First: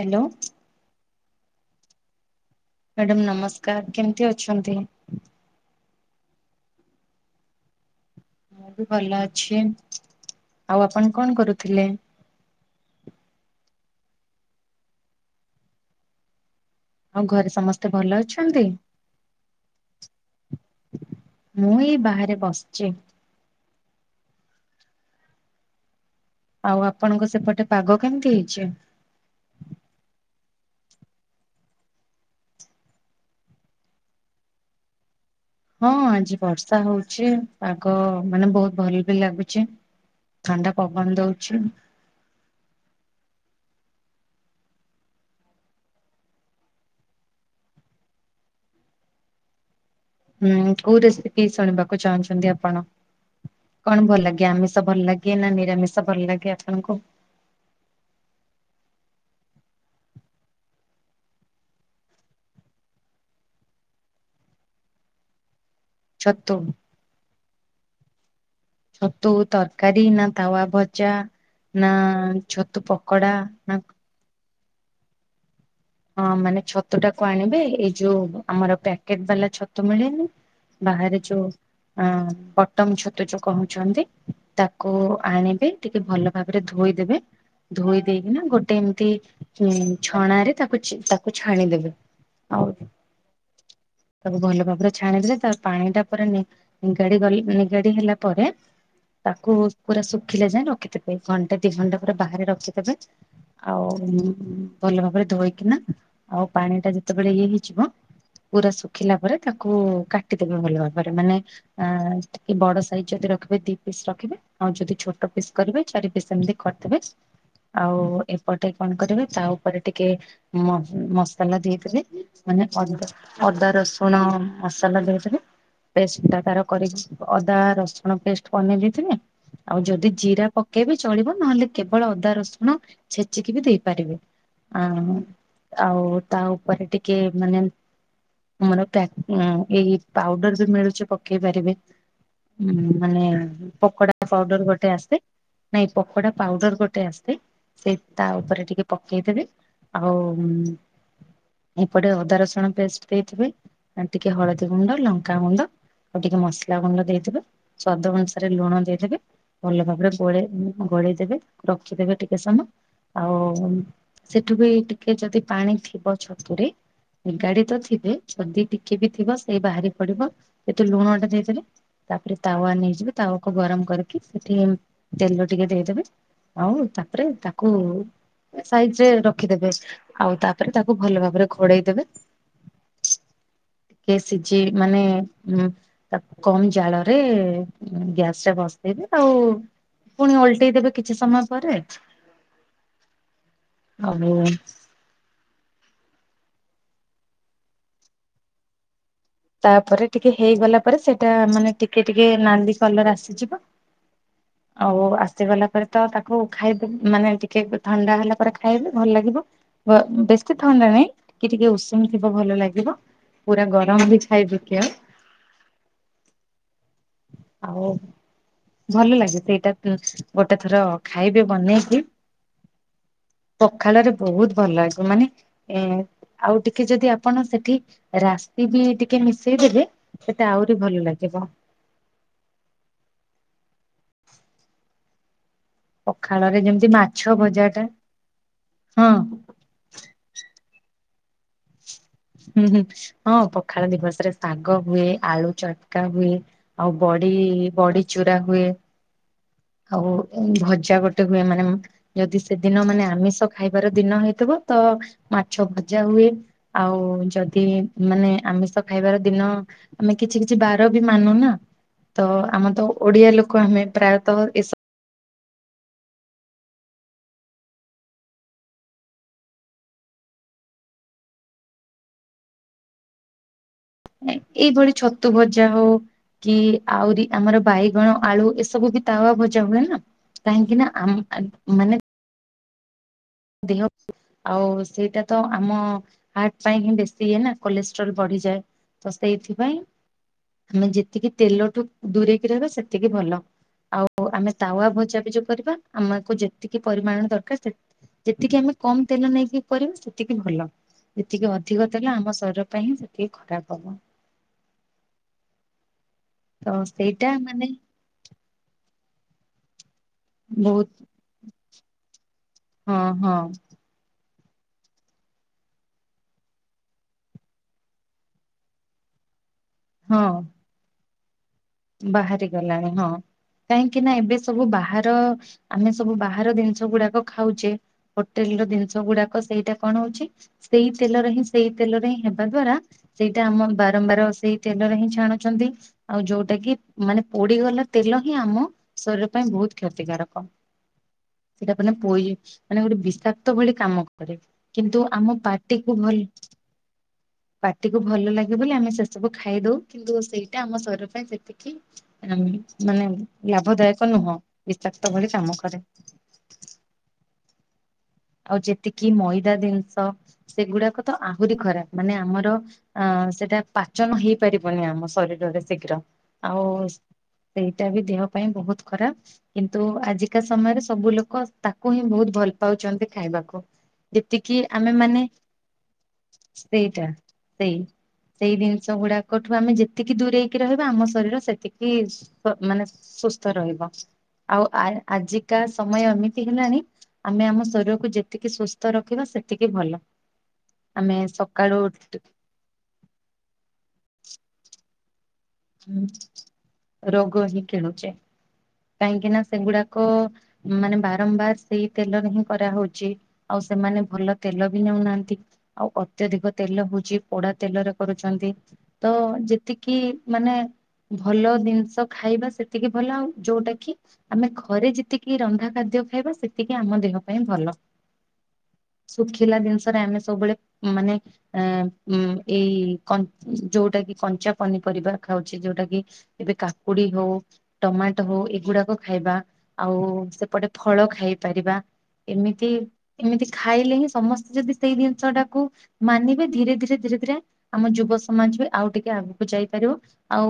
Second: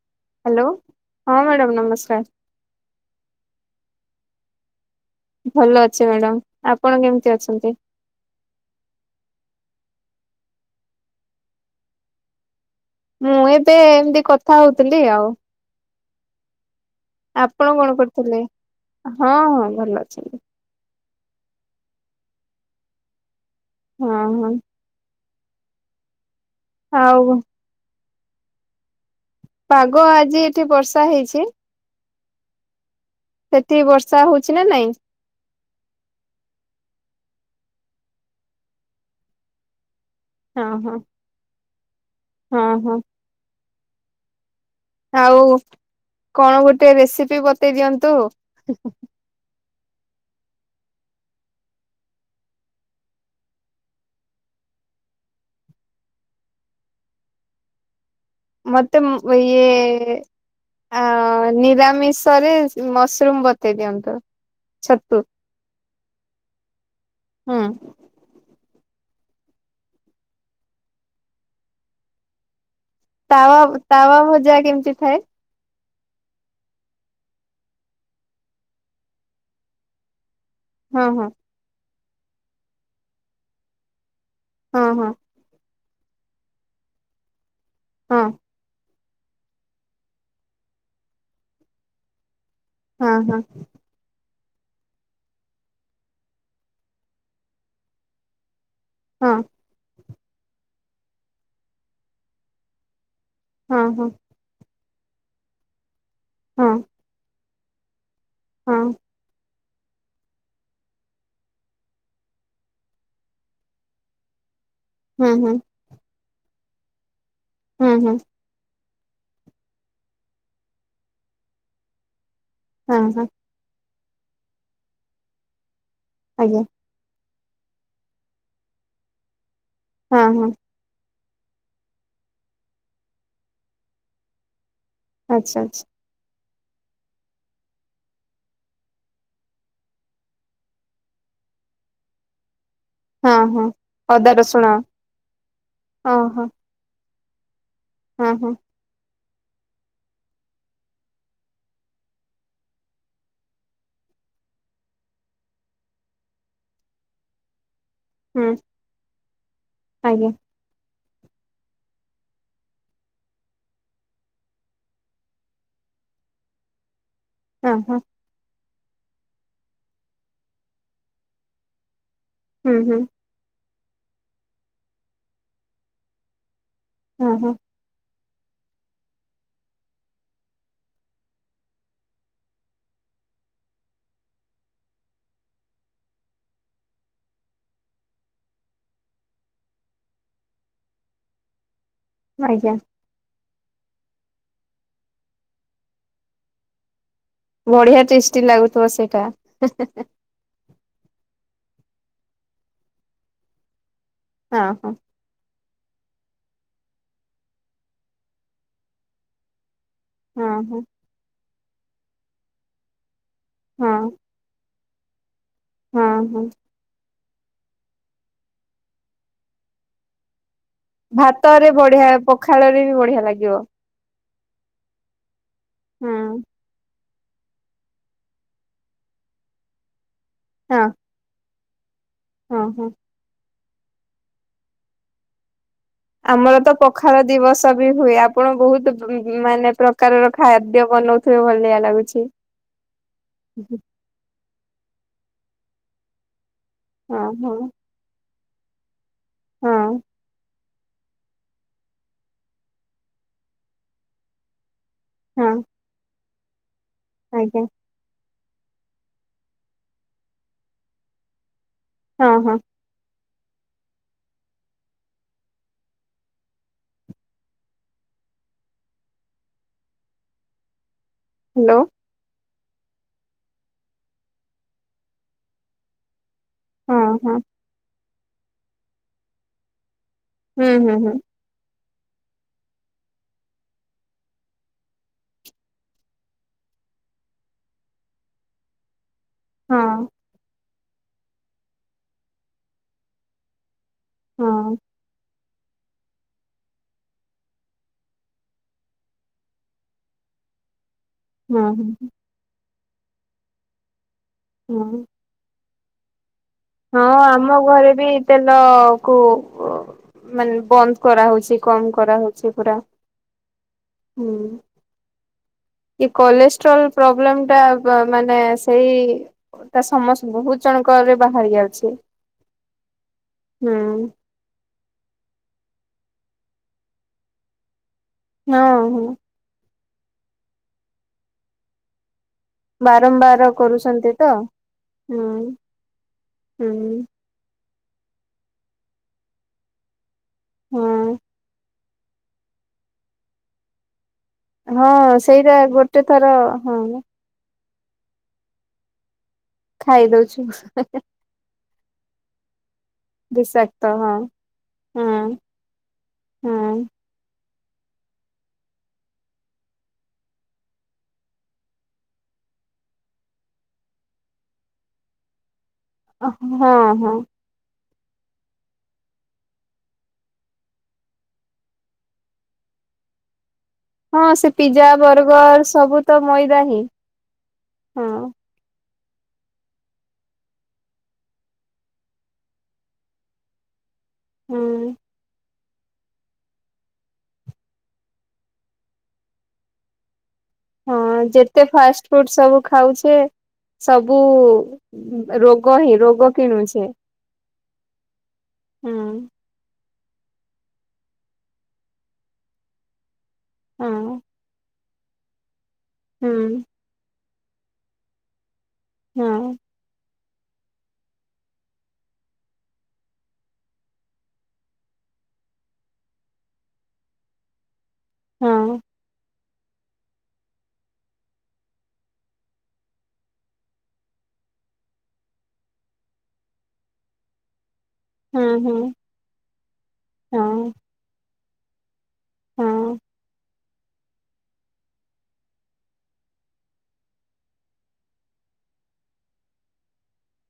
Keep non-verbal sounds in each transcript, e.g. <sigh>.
Hello. ହଁ madam ନମସ୍କାର। Madam ନମସ୍କାର କେମିତି ଅଛନ୍ତି। ଭଲ ଅଛି ମ୍ୟାଡ଼ାମ ଆପଣ କେମିତି ଅଛନ୍ତି। ମୁଁ ବି ଭଲ ଅଛି। ଆଉ ଆପଣ କଣ କରୁଥିଲେ। ମୁଁ ଏବେ ଏମତି କଥା ହଉଥିଲି ଆଉ। ଆଉ ଘରେ ଆପଣ ସମସ୍ତେ କଣ ଭଲ କରୁଥିଲେ? ଅଛନ୍ତି। ହଁ ହଁ ଭଲ ଅଛନ୍ତି ମୁଁ ଏଇ ବାହାରେ ବସିଚି। ହଁ ହଁ। ଆଉ ଆପଣଙ୍କ ସେପଟେ ପାଗ କେମିତି ହେଇଛି। ପାଗ ଆଜି ଏଠି ବର୍ଷା ହେଇଛି। ସେଠି ବର୍ଷା ହଉଛି ନା ନାଇଁ। ହଁ ଆଜି ବର୍ଷା ହଉଛି, ପାଗ ମାନେ ବହୁତ ଭଲ ବି ଲାଗୁଛି। ହଁ ଥଣ୍ଡା ହଁ ପବନ ଦଉଛି। ହଁ ହଁ। ଆଉ କଣ ଗୋଟେ ରେସିପି ବତେଇ ଦିଅନ୍ତୁ। ହୁଁ କୋଉ ରେସିପି ଶୁଣିବାକୁ ଚାହୁଁଛନ୍ତି ଆପଣ? କଣ ଭଲ ଲାଗେ ଆମିଷ ଭଲ ଲାଗେ ନା ନିରାମିଷ ଭଲ ଲାଗେ ଆପଣଙ୍କୁ। ମୋତେ ମ ଇ ଏ ଆ ନିରାମିଷରେ ମସରୁମ ବତେଇ ଦିଅନ୍ତୁ। ଚତ ପୁର। ଛତୁ। ହଁ। ଛତୁ ତରକାରୀ ନା ତାୱା ଭଜା ନା ଛ ତାୱା, ତାୱା ଭଜା କେମିତି ଥାଏ। ହଁ ମାନେ ଛତୁ ଟାକୁ ଆଣିବେ ଏଇ ଯୋଉ ଆମର ପ୍ୟାକେଟ ବାଲା ଛତୁ ମିଳେନି ହଁ ବାହାରେ ହଁ ଯୋଉ ଅ ପଟମ ଛତୁ ଯୋଉ କହୁଛନ୍ତି ହଁ ତାକୁ ହଁ ଆଣିବେ ଟିକେ ଭଲ ଭାବରେ ଧୋଇଦେବେ ଧୋଇ ହଁ ଦେଇକିନା ଗୋଟେ ଏମ ଛଣା ରେ ତାକୁ ଛାଣିଦେବେ ଆଉ ହଁ, ହଁ। ତାକୁ ଭଲ ଭାବରେ ଛାଣି ଦେଲେ ତା ପାଣି ଟା ପୁରା ନି ନିଗାଡି ଗଲା ନିଗାଡି ହେଲା ପରେ ହଁ ତାକୁ ପୁରା ଶୁଖିଲେ ଯାଏଁ ରଖିଥବେ। ଘଣ୍ଟା ଦି ଘଣ୍ଟା ପୁରା ବାହାରେ ରଖିଦେବେ ହଁ ଆଉ ହଁ ଭଲ ଭାବରେ ଧୋଇକିନା ଆଉ ହଁ ପାଣି ଟା ଯେତେବେଳେ ଇଏ ହେଇ ଯିବ ପୁରା ହଁ ଶୁଖିଲା ପରେ ତାକୁ କାଟିଦବେ ଭଲ ଭାବରେ ମାନେ ଅ ଟିକେ ବଡ ସାଇଜ ଯଦି ରଖିବେ ଦି ପିସ୍ ରଖିବେ ଆଉ ଯଦି ଛୋଟ ହୁଁ ପିସ୍ ହୁଁ କରିବେ ଚାରି ପିସ୍ ଏମିତି କରିଦବେ। ହୁଁ ଆଉ ହୁଁ ଏପଟେ କଣ କରିବେ ତା ଉପରେ ଟିକେ ମସଲା ଦେଇଦେବେ ମାନେ ହଁ ଅଦା ହଁ ଅଦା ରସୁଣ ମସଲା ଦେଇଦବେ ପେଷ୍ଟ ଟା ଆଜ୍ଞା ତାର କରିକି ଅଦା ରସୁଣ ପେଷ୍ଟ ବନେଇ ଦେଇେଇଥିବେ, ଆଉ ଯଦି ହଁ ହଁ ଜିରା ପକେଇବେ ଚଳିବ ନହେଲେ କେବଳ ଅଦା ରସୁଣ ଛେଚିକି ବି ଦେଇପାରିବେ। ଆ ଆଚ୍ଛା ଆଚ୍ଛା ଆଉ ତା ଉପରେ ଟିକେ ମାନେ ଆମର ପାକ ଏଇ ପାଉଡର ବି ମିଳୁଛି ପକେଇ ପାରିବେ ହୁଁ ମାନେ ହଁ ହଁ ପକୋଡା ଅଦା ରସୁଣ ପାଉଡର ଗୋଟେ ଆସେ। ନାଇଁ ଓହୋ ପକୋଡା ପାଉଡର ଗୋଟେ ଆସେ ସେ ତା ହଁ ହଁ ହଁ ଉପରେ ଟିକେ ପକେଇଦେବେ, ଆଉ ଏପଟେ ଅଦା ରସୁଣ ପେଷ୍ଟ ଦେଇଥିବେ ଟିକେ ହଳଦୀ ଗୁଣ୍ଡ, ଲଙ୍କାଗୁଣ୍ଡ ଆଉ ଟିକେ ମସଲା ଗୁଣ୍ଡ ଦେଇଦେବେ ସ୍ଵାଦ ଅନୁସାରେ ହୁଁ ଲୁଣ ଦେଇଦେବେ ଭଲ ଭାବରେ ଆଜ୍ଞା ଗୋଳେଇ, ଗୋଳେଇ ଦେବେ ରଖିଦେବେ ଟିକେ ସମୟ। ଆଉ ସେଠୁ ବି ଟିକ ଟିକେ ଯଦି ପାଣି ଥିବ ଛତୁରେ, ନିଗାଡି ହଁ ତ ହଁ ଥିବେ ଯଦି ଟିକ କିବି ଥିବ ସେଇ ବାହାରି ପଡିବ। ଏଠି ଲୁଣଟା ଦେଇଦେବେ ତାପରେ ତାୱା ହୁଁ ହୁଁ ନେଇଯିବେ ତାୱାକୁ ଗରମ କରିକି ସେଠି ତେଲ ଟିକେ ଦେଇଦେବେ ଆ ଉ ତାପରେ ହଁ ହଁ ତାକୁ ସାଇଜ ରେ ରଖିଦେବେ। ଆଉ ତାପରେ ତାକୁ ଭଲ ଭାବରେ ଘୋଡେଇ ଦେବେ ଟିକେ ସିଝି ମାନେ ଉ ତାକୁ କମ ଜାଳରେ ଗ୍ୟାସରେ ବସି ଦେବେ ଆଉ ପୁଣି ଅଲଟେଇଦବେ କିଛି ସମୟ ପରେ ଆଜ୍ଞା ଆଉ। ବଢିଆ ଟେଷ୍ଟି ଲାଗୁଥିବ ସେ ତାପରେ ଟିକେ ହେଇଗଲା ପରେ ସେଟା ମାନେ ଟିକେ ଟିକେ ନାଲି କଲର ଆସିଯିବ ହଁ ହଁ ଆଉ ଆସି ଗଲା ପରେ ତ ତାକୁ ଖାଇବେ ମାନେ ଟିକେ ଥଣ୍ଡା ହେଲା ପରେ ଖାଇବେ ଭଲ ଲାଗିବ ଗ ହଁ ବେଶୀ ହଁ ଥଣ୍ଡା ନାହିଁ ଟିକେ ଟିକେ ଉଷୁମ ଥିବ ଭଲ ଲାଗିବ। ପୁରା ହଁ ଗରମ ବି <unintelligible> ହଁ, ହଁ। ଆଉ ଭଲ ଲାଗେ ସେଇଟା ତ ପ ଗୋଟେ ଥର ଖାଇବେ ଭାତରେ ବନେଇକି। ବଢିଆ ପଖାଳରେ ବି ବଢିଆ ଲାଗିବ ପଖାଳରେ ବହୁତ ଭଲ ଲାଗିବ ମାନେ ଏ ହୁଁ ଆଉ ଟିକେ ଯଦି ଆ ଆପଣ ସେଠି ରାସି ବି ଟିକେ ମିଶେଇ ଦେଲେ ସେଟା ହଁ ଆହୁରି ଭଲ ଲାଗିବ। ହଁ ହଁ। ପଖାଳରେ ଆମର ତ ଯେମିତି ମାଛ ପଖାଳ ଭଜା ଦିବସ ଟା ବି ହୁଏ ଆପଣ ବହୁତ ହଁ ଉଁ ମାନେ ପ୍ରକାରର ଖାଦ୍ୟ ବନଉ ସେ ଭଲିଆ ଲାଗୁଛି। ହୁଁ ହୁଁ ହଁ ପଖାଳ ଦିବସରେ ଶାଗ ହୁଏ ଆଳୁ ଚଟକା ହୁଏ। ଆଉ ବଡ଼ି ହଁ ହଁ ବଡ଼ି ଚୁରା ହୁଏ ହଁ ଆଉ ଭ ଭଜା ଗୋଟେ ହୁଏ ମାନେ ଯଦି ସେଦିନ ମାନେ ଆମିଷ ଖାଇବାର ଦିନ ହେଇଥିବ ତ ହଁ ମାଛ ଭଜା ହୁଏ ଆଉ ଆଜ୍ଞା ଯଦି ମାନେ ଆମିଷ ଖାଇବାର ଦିନ ଆମେ କିଛି କିଛି ବାର ବି ମାନୁନା ହଁ ତ ହଁ ଆମ ତ ଓଡିଆ ଲୋକ ଆମେ ପ୍ରାୟତଃ ଏସ ହ୍ୟାଲୋ। ଏଇଭଳି ଛତୁ ଭଜା ହଉ କି ହଁ ଆହୁରି ହଁ ଆମର ବାଇଗଣ ଆଳୁ ଏସବୁ ବି ତାୱା ଭଜା ହୁଏ ନା ହୁଁ କାହିଁକିନା ହୁଁ ଆ ହୁଁ ମାନେ ଦେହ ଆଉ ସେଇଟା ତ ଆମ ହାର୍ଟ ପାଇଁ ହିଁ ବେଶୀ ଇଏ ନା କୋଲେଷ୍ଟ୍ରୋଲ୍ ବଢି ଢ଼ି ଯାଏ ତ ସେଇଥିପାଇଁ ହଁ ଆମେ ଯେତିକି ତେଲଠୁ ଦୂରେଇକି ରହିବା ସେତିକି ଭଲ ଆଉ ହଁ ଆମେ ତାୱା ଭଜା ବି ଯ କରିବା ଆମକୁ ଯେତିକି ପରିମାଣ ଦରକାର ସେ ଯେତିକି ଆମେ କମ ତେଲ ନେଇକି କରିବୁ ସେତିକି ଭଲ ଯେତିକି ହଁ ହଁ ଅଧିକ ତେଲ ଆମ ଶରୀର ପାଇଁ ସେତିକି ଖରାପ ହବ। ହଁ। ତ ହଁ ସେଇଟା ଆମ ମାନେ ଘରେ ବି ତେଲ କୁ ଅ ମାନେ ବହୁତ ବନ୍ଦ କରାହଉଛି କମ କରାହଉଛି ପୁରା। ହଁ ହଁ ହୁଁ। ଏ କୋଲେଷ୍ଟ୍ରଲ ପ୍ରୋବ୍ଲେମଟା ପା ମାନେ ସେଇ ତା ସମସ୍ତେ ହଁ। ବହୁତ ଜଣଙ୍କରେ ବାହାରି ଯାଉ ବାହାରି ଗଲାଣି ହଁ କାହିଁକିନା ଏବେ ସବୁ ବାହାର ଆମେ ସବୁ ବାହାର ଜିନିଷ ଗୁଡାକ ଖାଉଛେ ହୋଟେଲ୍ ର ହଁ ଜିନିଷ ହଁ ଗୁଡ଼ାକ ସେଇଟା କଣ ହଉଛି ସେଇ ତେଲରେ ହିଁ ସେଇ ତେଲରେ ହିଁ ହେବ ଦ୍ଵାରା ସେଇଟା ବାରମ୍ବାର ଆମ କରୁଛନ୍ତି ବାରମ୍ବାର ତ ସେଇ ତେଲର ହିଁ ହୁଁ ଛାଣୁଛନ୍ତି ଆଉ ଯୋଉ ହୁଁ ମାନେ ପୋଡ଼ି ଗଲା ତେଲ ହିଁ ଆମ ଶରୀର ପାଇଁ ବହୁତ କ୍ଷତିକାରକ। ହଁ। ସେଇଟା ମାନେ ପୋଇ ମାନେ ଗୋଟେ ବିଷାକ୍ତ ଭଳି କାମ କରେ। ହଁ କିନ୍ତୁ ଆମ ସେଇରା ଗୋଟେ ଭଲ ଥର ହଁ ମ ପାଟିକୁୁ ଭଲ ଲାଗେ ବୋଲି ଆମେ ସେ ସବୁ ଖାଇଦଉ କିନ୍ତୁ ଖାଇଦଉଛୁ ସେଇଟା ଆମ ଶରୀର ପାଇଁ ସେ କି ଆମେ ମାନେ ବିଷାକ୍ତ ଲାଭଦାୟକ ହଁ ନୁହଁ ହୁଁ ବିଷାକ୍ତ ଭଳି କାମ କରେ। ହୁଁ ଆଉ ଯେତିକି ମଇଦା ଜିନିଷ ସେଗୁଡ଼ାକ ତ ଆହୁରି ଖରାପ ମାନେ ଆମର ଅ ସେଇଟା ପାଚନ ହେଇପାରିବନି ଆମ ଶରୀରରେ ଶୀଘ୍ର ଆଉ ହଁ ସେ ହଁ ସେଟା ବି ଦେହ ପାଇଁ ବହୁତ ଖରାପ କିନ୍ତୁ ଆଜିକା ସମୟରେ ସବୁ ଲୋକ ତାକୁ ହିଁ ବହୁତ ଭଲ ପାଉଚନ୍ତି। ଖାଇବାକୁ। ହଁ ସେ ପିଜା ମାନେ ବରର୍ଗର ସବୁ ତ ମଇଦା ହିଁ ହଁ। ସବୁଗୁଡ଼ାକ ଠୁ ଆମେ ଯେତିକି ଦୂରେଇକି ରହିବା ଆମ ଶରୀର ସେତିକି ସୁ ମାନେ ସୁସ୍ଥ ରହିବ। ହୁଁ ଆଉ ଆ-ଆଜିକା ସମୟ ଏମିତି ହେଲାଣି ଆମେ ଆମ ଶରି କୁ ଯେତିକି ସୁସ୍ଥ ରଖିବା ସେତିକି ଭଲ। ହଁ ଆମେ ଯେତେ ସକାଳୁ ଫାଷ୍ଟ୍ ଫୁଡ୍ ସବୁ ଖାଉଛେ ସବୁ ରୋଗୋ ହିଁ ରୋଗ କିଣୁଛେ। ରୋଗ ହିଁ କିଣୁଛେ ହୁଁ କାହିଁକି ନା ସେଗୁଡ଼ାକ କ- ମାନେ ବାରମ୍ବାର ସେଇ ତେଲ ରେ ହିଁ କରାହଉଛି ଆଉ ହଁ ସେମାନେ ଭଲ ତେଲ ବି ନଉନାହାନ୍ତି ଆଉ ହୁଁ ଅତ୍ୟଧିକ ତେଲ ଭୋଜି ପୋଡ଼ା ତେଲରେ କରୁଛନ୍ତି। ତ ହଁ ଯେତିକି ମାନେ ଭଲ ଜିନିଷ ଖାଇବା ସେତିକି ଭଲ ଆଉ ଯୋଉଟା କି ଆମେ ଘରେ ଯେତିକି ରନ୍ଧା ଖାଦ୍ୟ ଖାଇବା ସେତିକି ଆମ ଦେହ ପାଇଁ ଭଲ। ହଁ ଶୁଖି ଲା ଜିନିଷରେ ଆମେ ସବୁବେଳେ ମାନେ ଉ ଉଁ-ଏଇ ଯୋଉଟା କି କଞ୍ଚ ଞ୍ଚା ପନିପରିବା ଖାଉଛି ଯୋଉଟା କି ଏବେ କାକୁଡି ହଉ ଟମାଟୋ ହଉ ହୁଁ ଏଗୁଡାକ ଖାଇବା ଆଉ ହୁଁ ସେପଟେ ଫଳ ଖାଇପାରିବା। ହଁ ଏମିତି ଏମିତି ଖାଇଲେ ହିଁ ସମସ୍ତେ ଯଦି ସେଇ ଜିନିଷ ଟାକୁ ମାନିବେ ଧୀରେ ଧୀରେ ଧୀରେ ଧୀରେ ଆମ ଯୁବ ସମାଜ ଆଉ ଟିକେ ଆଗକୁ ଯାଇପାରିବ। ଆଉ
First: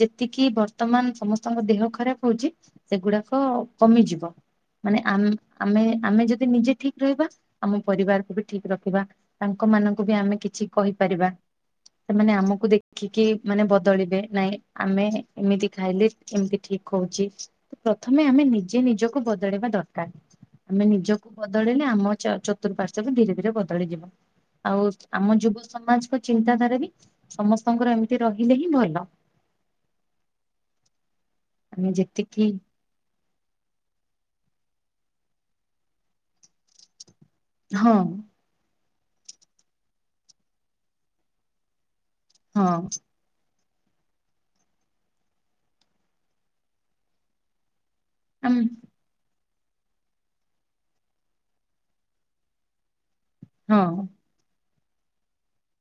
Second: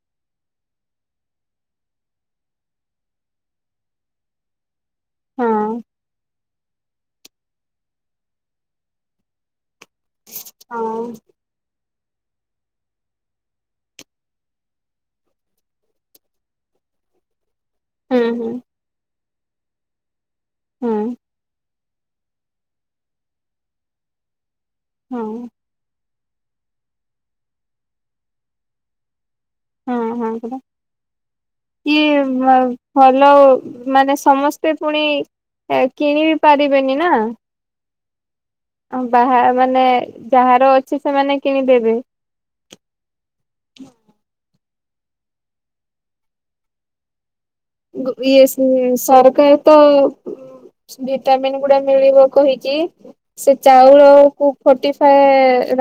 ଯେତିକି ବର୍ତ୍ତମାନ ସମସ୍ତଙ୍କ ଦେହ ଖରାପ ହଉଛି ସେଗୁଡାକ କମ ମିଯିବ ମାନେ ହଁ ହଁ ଆମ୍-ଆମେ ଯଦି ନିଜେ ଠିକ୍ ରହିବା ଆମ ପରିବାରକୁ ବି ଠିକ ରଖିବା ତାଙ୍କ ମାନଙ୍କୁ ବି ଆମେ କିଛି ହଁ କହିପାରିବା। ସେମାନେ ଆମକୁ ଦେଖିକି ମାନେ ବଦ୍ ବଦଳିବେ ନାଇଁ ଆମେ ଏମିତି ଖାଇଲେ ଏମିତି ଠିକ ହଉଛି। ହୁଁ ପ୍ରଥମେ ଆମେ ହୁଁ ନିଜେ ନିଜକୁ ବଦଳେଇବା ଦରକାର। ଆମେ ହୁଁ ନିଜକୁ ବଦଳେଇଲେ ଆମ ଚ-ଚତୁଃପାର୍ଶ୍ଵ ବି ଧୀରେ ଧୀରେ ବଦଳିଯିବ ଆଉ ଆମ ହଁ ଯୁବ ସମାଜ ଚିନ୍ତାଧାରା ବି ସମସ୍ତଙ୍କର ଏମିତି ରହିଲେ ହିଁ ଭଲ। ହୁଁ ହୁଁ ସେଟା ଆମେ ଯେତିକି କିଏ ଭଲ ଓ ମାନେ ସମସ୍ତେ ପୁଣି କିଣି ବିି ପାରିବେନି ନା। ହଁ। ଅ ବାହା ମାନେ ଯାହାର ଅଛି ସେମାନେ କିଣିଦେବେ। ହଁ ହଁ। ଆମ ଏସା-ସାରକା ତ ଭିଟାମିନ୍ ଗୁଡା ମିଳିବ କହିକି ସେ ହଁ ଚାଉଳକୁ ଫୋଟି ଫାଏ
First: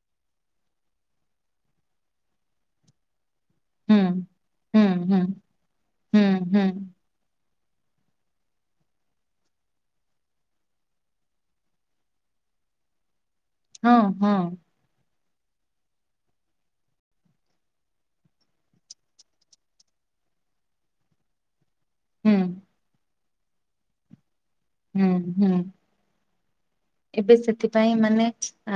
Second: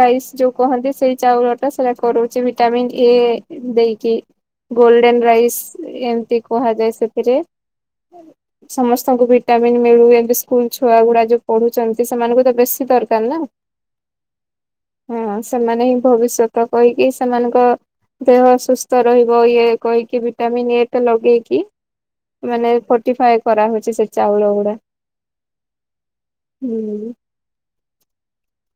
ରାଇସ୍ ଯୋଉ କହନ୍ତି ସେଇ ଚାଉଳ ଟା ସେଇଟା କରାଉଛି ଭିଟାମିନ୍ ଏ ହୁଁ ଦେଇକି ହୁଁ ହୁଁ ଗୋଲଡେନ ରାଇସ୍ ହୁଁ ଏମିତି ହୁଁ କୁହାଯାଏ ସେଥିରେ। ସମସ୍ତଙ୍କୁ ଭିଟାମିନ ମିଳୁ ଏମିତି ସ୍କୁଲ ଛୁଆ ଗୁଡା ଯୋଉ ପଢୁଛନ୍ତି ସେମାନଙ୍କୁ ଦେବେ। ବେଶୀ ଦରକାର ନା। ହଁ ହଁ। ହଁ ସେମାନେ ହିଁ ଭବିଷ୍ୟତ କହିକି ସେମାନଙ୍କ ଦେହ ଅସୁସ୍ଥ ରହିବ ଇଏ କହିକି ଭିଟାମିନ ଏ ଟା ଦେଇକି ହୁଁ ମାନେ ଫୋଟିଫାଏ କରା ହଉଛି ସେ ଚାଉଳ ଗ ହୁଁ ହୁଁ ହୁଁ। ଏବେ ସେଥିପାଇଁ ମାନେ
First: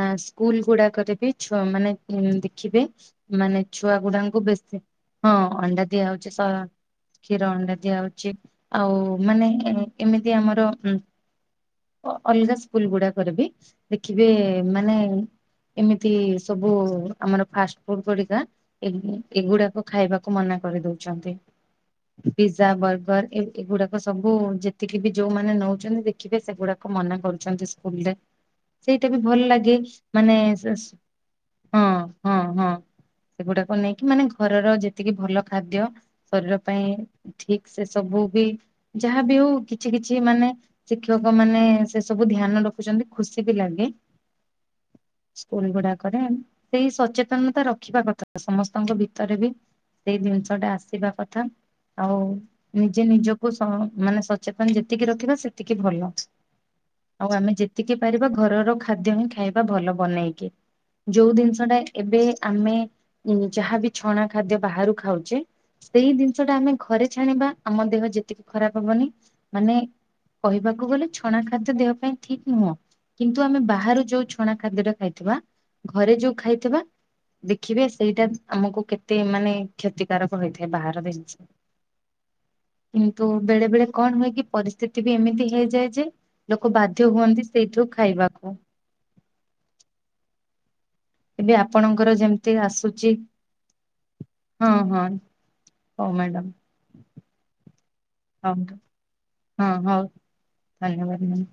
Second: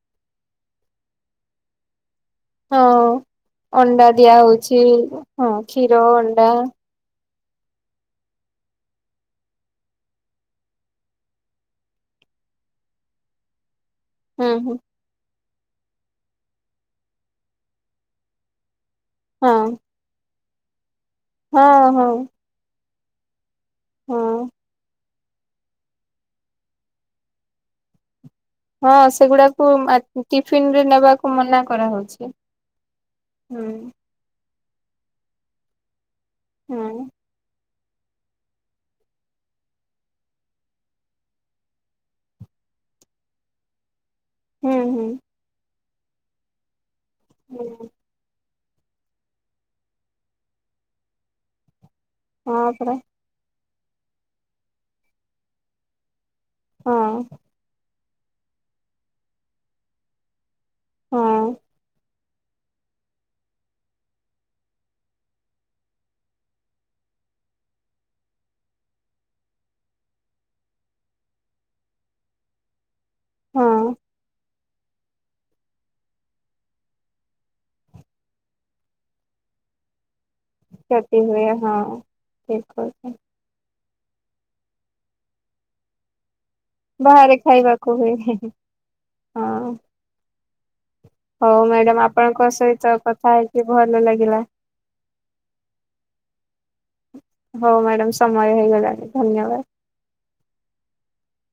ଆ ସ୍କୁଲ ଗୁଡାକରେ ବି ଛ ମାନେ ଉଁ ଦେଖିବେ ହଁ ମାନେ ଛୁଆ ଅଣ୍ଡା ଦିଆ ଗୁଡାଙ୍କୁ ହଉଛି ବେଶୀ ହଁ ଅଣ୍ଡା କ୍ଷୀର ଦିଆ ହଉଛି ଅଣ୍ଡା ଶହେ କ୍ଷୀର ଅଣ୍ଡା ଦିଆ ହଉଛି ଆଉ ମାନେ ଏମିତି ଆମର ଅଲଗା ସ୍କୁଲ ଗୁଡାକରେ ବି ଦେଖିବେ ହୁଁ ହୁଁ। ମାନେ ଏମିତି ସବୁ ଆମର ଫାଷ୍ଟ ଫୁଡ ଗୁଡିକା ହଁ ଏଗୁଡାକ ଖାଇବାକୁ ମନା କରି ଦଉଛନ୍ତି ହଁ ହଁ ପିଜା ବର୍ଗର ଏଗ-ଏଗୁଡାକ ସବୁ ହଁ। ଯେତିକି ଯୋଉମାନେ ନେଉଛନ୍ତି ଦେଖିବେ ସେଗୁଡାକୁ ମନା କରୁଛନ୍ତି ସ୍କୁଲ ରେ। ହଁ ସେଇଟା ବି ଭଲ ସେଗୁଡାକୁ ଲାଗେ ମା ମାନେ ଟିଫିନ ରେ ନେବାକୁ ମନା ହଁ କରାହଉଛି। ହଁ ହଁ। ହୁଁ ସେଗୁଡାକୁ ନେଇକି ମାନେ ଘରର ଯେତିକି ଭଲ ଖାଦ୍ୟ ଶରୀର ପାଇଁ ହୁଁ ଠିକ୍ ସେ ସବୁ ବି ଯାହା ବି ହଉ କିଛି କିଛି ମାନେ ଶିକ୍ଷକ ମାନେ ସେ ସବୁ ଧ୍ୟାନ ରଖୁଛନ୍ତି ଖୁସି ବି ଲାଗେ ହୁଁ ହୁଁ ସ୍କୁଲ ଗୁଡା କରେ ସେଇ ସଚେତନତା ରଖିବା କଥା। ସମସ୍ତଙ୍କ ଭିତରେ ବି ସେଇ ଜିନିଷ ଟା ଆସିବା କଥା। ଆଉ ହଁ ପରା ନିଜେ ନିଜକୁ ସ-ମାନେ ସଚେତନ ଯେତିକି ରଖିବା ସେତିକି ଭଲ। ହଁ ଆଉ ଆମେ ଯେତିକି ପାରିବା ଘରର ଖାଦ୍ୟ ହିଁ ଖାଇବା ଭଲ ବନେଇକି। ଯୋଉ ହଁ ଜିନିଷ ଟା ଏବେ ଆମେ ଯାହାବି ଛଣା ଖାଦ୍ୟ ବାହାରୁ ଖାଉଛେ ସେଇ ଜିନିଷ ଟା ଆମେ ଘରେ ଛାଣିବା ଆମ ଦେହ ଯେତିକି ଖରାପ ହବନି ମାନେ କହିବାକୁ ଗଲେ ଛଣା ଖାଦ୍ୟ ଦେହ ପାଇଁ ଠିକ ନୁହଁ କିନ୍ତୁ ଆମେ ହଁ ବାହାରୁ ଯୋଉ ଛଣା ଖାଦ୍ୟଟା ଖାଇଥିବା ଘରେ ଯୋଉ ଖାଇଥିବା ଦେଖିବେ ସେଇଟା ଆମକୁ କେତେ ମାନେ କ୍ଷତିକାରକ। ଥାଏ ବାହାର କ୍ଷତି ହୁଏ ଜିନିଷ ହଁ ଠିକ କଥା। କିନ୍ତୁ ବେଳେ ବେଳେ କଣ ହୁଏ କି? ପରିସ୍ଥିତି ବି ଏମିତି ହେଇଯାଏ ଯେ ଲୋକ ବାଧ୍ୟ ବାହାରେ ହୁଅନ୍ତି ସେଇଥୁ ଖାଇବାକୁ ହୁଏ ଖାଇବାକୁ। ହଁ ଏବେ ହଉ ମ୍ୟାଡାମ ଆପଣଙ୍କର ଆପଣଙ୍କ ଯେମିତି ସହିତ ଆସୁଛି କଥା ହେଇକି ଭଲ ଲାଗିଲା। ହଁ ହଁ। ହଉ ମ୍ୟାଡ଼ାମ। ହଉ ମ୍ୟାଡାମ ସମୟ ହଉ ହେଇଗଲାଣି ଧନ୍ୟବାଦ। ହଁ ହଉ ଧନ୍ୟବାଦ <unintelligible>